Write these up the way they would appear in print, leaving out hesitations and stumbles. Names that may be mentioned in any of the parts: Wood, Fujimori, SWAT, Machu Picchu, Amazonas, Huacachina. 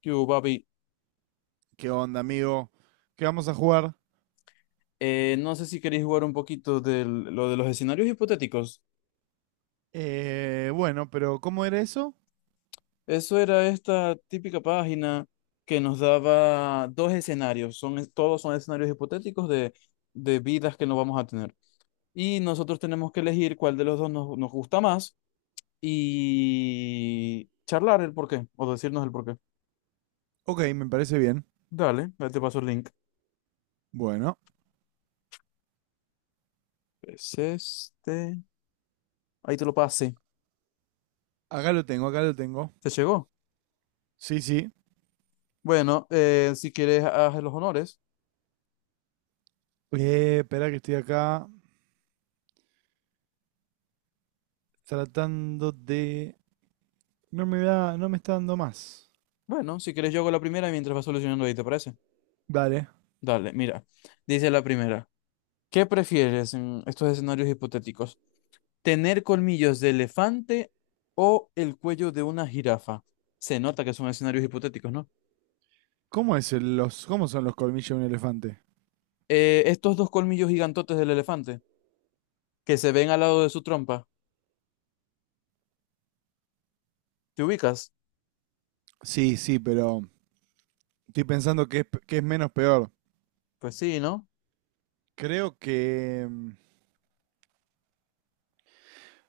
¿Qué hubo, papi? ¿Qué onda, amigo? ¿Qué vamos a jugar? No sé si queréis jugar un poquito de lo de los escenarios hipotéticos. Bueno, pero ¿cómo era eso? Eso era esta típica página que nos daba dos escenarios. Todos son escenarios hipotéticos de vidas que no vamos a tener. Y nosotros tenemos que elegir cuál de los dos nos gusta más y charlar el porqué o decirnos el porqué. Ok, me parece bien. Dale, ahí te paso el link. Bueno, Es este. Ahí te lo pasé. acá lo tengo, acá lo tengo. ¿Te llegó? Sí, sí. Bueno, si quieres, haz los honores. Espera que estoy acá tratando de. No me da, no me está dando más. Bueno, si quieres yo hago la primera mientras vas solucionando ahí, ¿te parece? Dale. Dale, mira. Dice la primera. ¿Qué prefieres en estos escenarios hipotéticos? ¿Tener colmillos de elefante o el cuello de una jirafa? Se nota que son escenarios hipotéticos, ¿no? ¿Cómo son los colmillos de un elefante? Estos dos colmillos gigantotes del elefante que se ven al lado de su trompa, ¿te ubicas? Sí, sí, pero estoy pensando que es menos peor. Pues sí, ¿no? Creo que...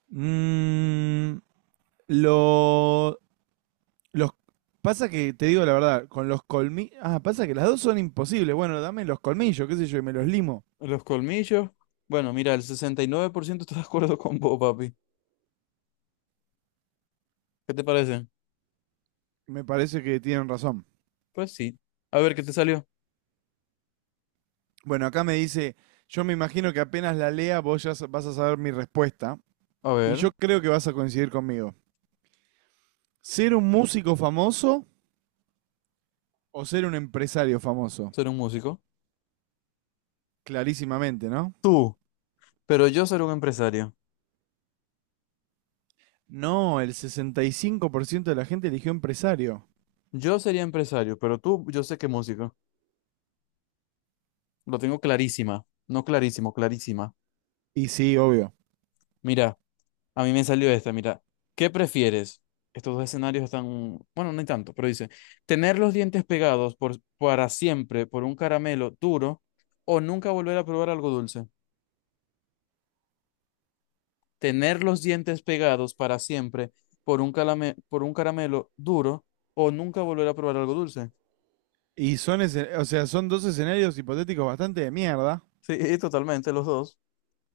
mm, lo, Los, pasa que, te digo la verdad, con los colmillos. Ah, pasa que las dos son imposibles. Bueno, dame los colmillos, qué sé yo, y me los limo. Los colmillos. Bueno, mira, el 69% está de acuerdo con vos, papi. ¿Qué te parece? Me parece que tienen razón. Pues sí. A ver, ¿qué te salió? Bueno, acá me dice, yo me imagino que apenas la lea vos ya vas a saber mi respuesta. A Y ver, yo creo que vas a coincidir conmigo. ¿Ser un músico famoso o ser un empresario famoso? ser un músico. Clarísimamente, ¿no? Tú. Pero yo seré un empresario. No, el 65% de la gente eligió empresario. Yo sería empresario, pero tú, yo sé que músico. Lo tengo clarísima. No clarísimo, clarísima. Y sí, obvio. Mira, a mí me salió esta, mira. ¿Qué prefieres? Estos dos escenarios están, bueno, no hay tanto, pero dice, tener los dientes pegados para siempre por un caramelo duro o nunca volver a probar algo dulce. Tener los dientes pegados para siempre por un por un caramelo duro o nunca volver a probar algo dulce. Y o sea, son dos escenarios hipotéticos bastante de mierda. Sí, totalmente, los dos.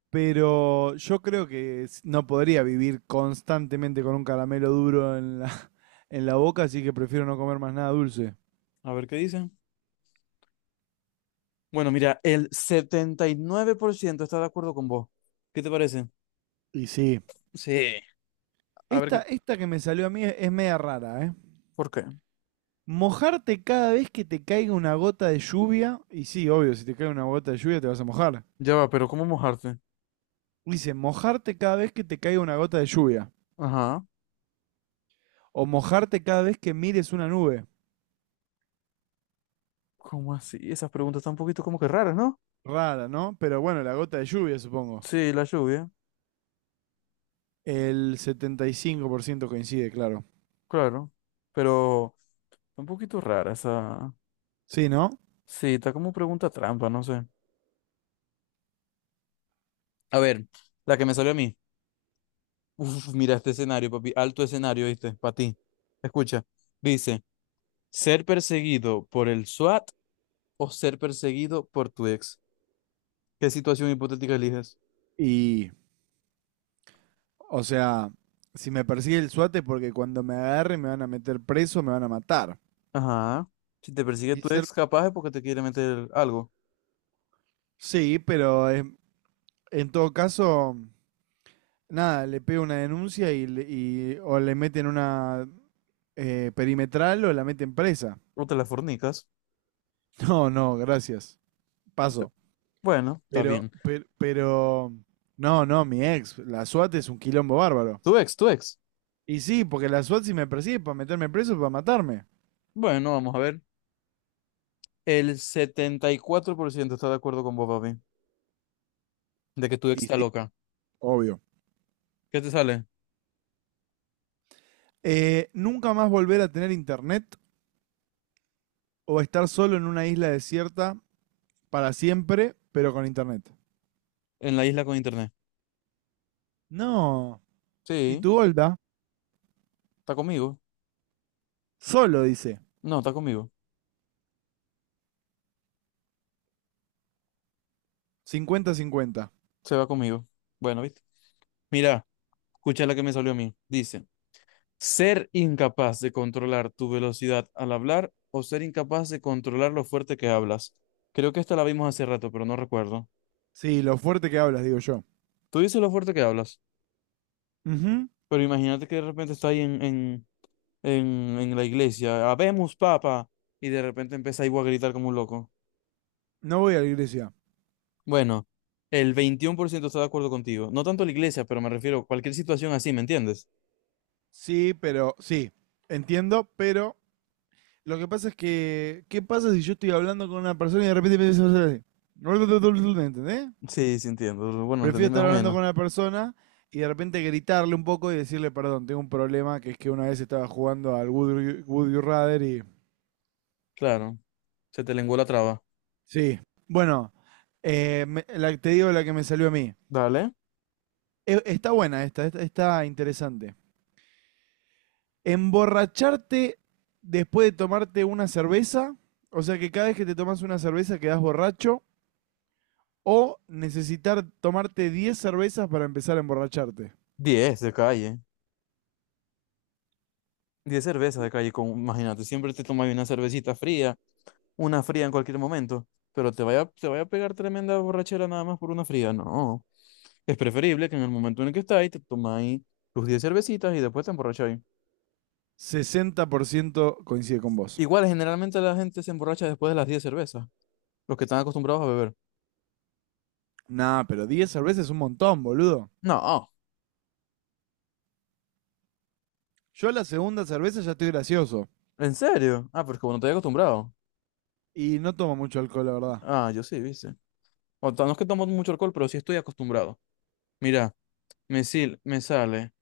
Pero yo creo que no podría vivir constantemente con un caramelo duro en la en la boca, así que prefiero no comer más nada dulce. A ver qué dicen. Bueno, mira, el 79% está de acuerdo con vos. ¿Qué te parece? Y sí. Sí. A ver, Esta, qué- esta que me salió a mí es media rara, ¿eh? ¿por qué? Mojarte cada vez que te caiga una gota de lluvia. Y sí, obvio, si te cae una gota de lluvia te vas a mojar. Ya va, pero ¿cómo mojarte? Dice, mojarte cada vez que te caiga una gota de lluvia. Ajá. O mojarte cada vez que mires una nube. ¿Cómo así? Esas preguntas están un poquito como que raras, ¿no? Rara, ¿no? Pero bueno, la gota de lluvia, supongo. Sí, la lluvia, El 75% coincide, claro. claro. Pero está un poquito rara esa. Sí, ¿no? Sí, está como pregunta trampa, no sé. A ver, la que me salió a mí. Uf, mira este escenario, papi. Alto escenario, ¿viste? Para ti. Escucha. Dice, ¿ser perseguido por el SWAT o ser perseguido por tu ex? ¿Qué situación hipotética eliges? Y, o sea, si me persigue el SWAT es porque cuando me agarre me van a meter preso, me van a matar. Ajá. Si te persigue Y tu ser- ex, capaz es porque te quiere meter algo. Sí, pero en todo caso, nada, le pego una denuncia o le meten una perimetral o la meten presa. O te la fornicas. No, no, gracias. Sí. Paso. Bueno, está Pero, bien. pero, pero, no, no, mi ex, la SWAT es un quilombo bárbaro. Tu ex, tu ex. Y sí, porque la SWAT si me persigue es para meterme preso, para matarme. Bueno, vamos a ver. El 74% está de acuerdo con vos, papi. De que tu ex Y está sí. loca. Obvio. ¿Qué te sale? Nunca más volver a tener internet o estar solo en una isla desierta para siempre, pero con internet. En la isla con internet. No. ¿Y Sí, tu Golda? está conmigo. Solo, dice. No, está conmigo. 50/50. Se va conmigo. Bueno, ¿viste? Mira, escucha la que me salió a mí. Dice. Ser incapaz de controlar tu velocidad al hablar o ser incapaz de controlar lo fuerte que hablas. Creo que esta la vimos hace rato, pero no recuerdo. Sí, lo fuerte que hablas, digo yo. Tú dices lo fuerte que hablas, Ujú. pero imagínate que de repente está ahí en la iglesia, habemos papa, y de repente empieza ahí a gritar como un loco. No voy a la iglesia. Bueno, el 21% está de acuerdo contigo. No tanto la iglesia, pero me refiero a cualquier situación así, ¿me entiendes? Sí, pero sí. Entiendo, pero lo que pasa es que, ¿qué pasa si yo estoy hablando con una persona y de repente me dice, ¿entendés? Sí, sí entiendo. Bueno, Prefiero entendí más estar o hablando menos. con una persona y de repente gritarle un poco y decirle, perdón, tengo un problema, que es que una vez estaba jugando al Would You Rather Claro, se te lenguó la traba. Sí. Bueno, te digo la que me salió a mí. Dale. Está buena esta. Está interesante. Emborracharte después de tomarte una cerveza, o sea que cada vez que te tomas una cerveza quedas borracho, o necesitar tomarte 10 cervezas para empezar a emborracharte. 10 de calle. 10 cervezas de calle, con, imagínate, siempre te tomas una cervecita fría, una fría en cualquier momento, pero te vaya a pegar tremenda borrachera nada más por una fría, no. Es preferible que en el momento en el que estáis, te tomáis tus 10 cervecitas y después te emborracháis. 60% coincide con vos. Igual, generalmente la gente se emborracha después de las 10 cervezas, los que están acostumbrados a beber. Nah, pero 10 cervezas es un montón, boludo. No, Yo a la segunda cerveza ya estoy gracioso. ¿en serio? Ah, pero es que bueno no te acostumbrado. Y no tomo mucho alcohol, la verdad. Ah, yo sí, viste. O sea, no es que tomo mucho alcohol, pero sí estoy acostumbrado. Mira, me sale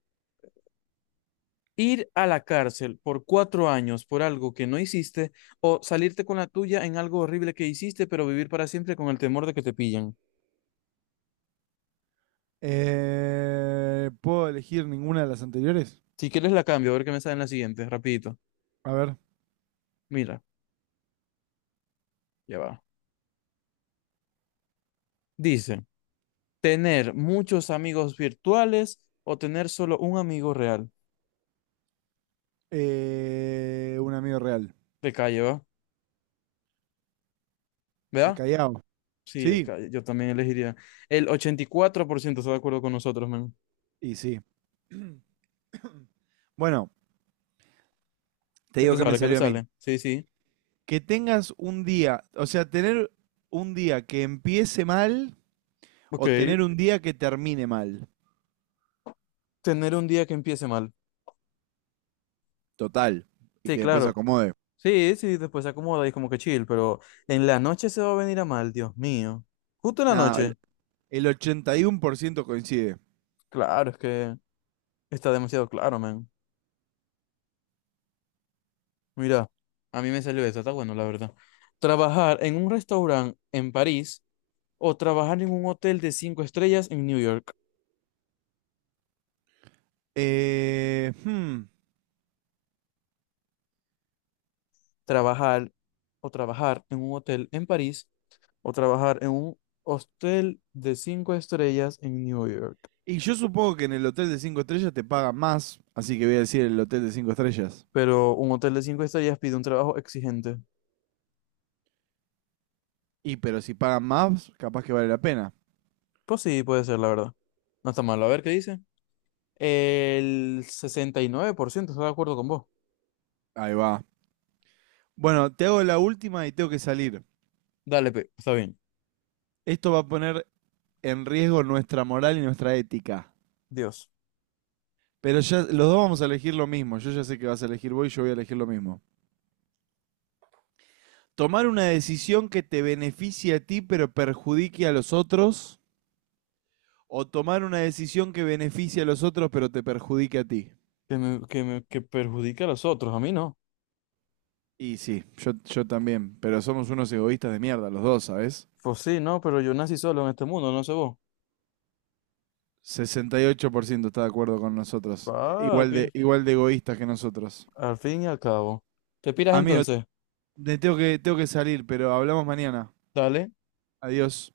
ir a la cárcel por 4 años por algo que no hiciste o salirte con la tuya en algo horrible que hiciste, pero vivir para siempre con el temor de que te pillan. ¿Puedo elegir ninguna de las anteriores? Si quieres la cambio, a ver qué me sale en la siguiente, rapidito. A ver. Mira, ya va. Dice, tener muchos amigos virtuales o tener solo un amigo real. Un amigo real. De calle, ¿va? De ¿Verdad? Callao. Sí, de Sí, calle. Yo también elegiría. El 84% está de acuerdo con nosotros, man. y sí. Bueno, te ¿Qué te digo que me sale? ¿Qué te salió a mí. sale? Sí, sí. Que tengas un día, o sea, tener un día que empiece mal Ok. o tener un día que termine mal. Tener un día que empiece mal. Total. Y Sí, que después se claro. acomode. Sí, sí, después se acomoda y como que chill, pero en la noche se va a venir a mal, Dios mío. Justo en la Nah, el noche. el 81% coincide. Claro, es que está demasiado claro, man. Mira, a mí me salió eso, está bueno, la verdad. Trabajar en un restaurante en París o trabajar en un hotel de 5 estrellas en New York. Eh, hmm, Trabajar o trabajar en un hotel en París o trabajar en un hotel de cinco estrellas en New York. Y yo supongo que en el hotel de 5 estrellas te pagan más, así que voy a decir el hotel de 5 estrellas. Pero un hotel de cinco estrellas pide un trabajo exigente. Y pero si pagan más, capaz que vale la pena. Pues sí, puede ser, la verdad. No está malo. A ver qué dice. El 69% está de acuerdo con vos. Ahí va. Bueno, te hago la última y tengo que salir. Dale, pe, está bien. Esto va a poner en riesgo nuestra moral y nuestra ética. Dios. Pero ya los dos vamos a elegir lo mismo. Yo ya sé que vas a elegir vos y yo voy a elegir lo mismo. Tomar una decisión que te beneficie a ti pero perjudique a los otros o tomar una decisión que beneficie a los otros pero te perjudique a ti. Que perjudique a los otros, a mí no. Y sí, yo también, pero somos unos egoístas de mierda, los dos, ¿sabes? Pues sí, no, pero yo nací solo en este mundo, no sé vos. 68% está de acuerdo con nosotros, igual de, Papi, igual de egoístas que nosotros. al fin y al cabo. ¿Te piras Amigo, entonces? tengo que salir, pero hablamos mañana. Dale. Adiós.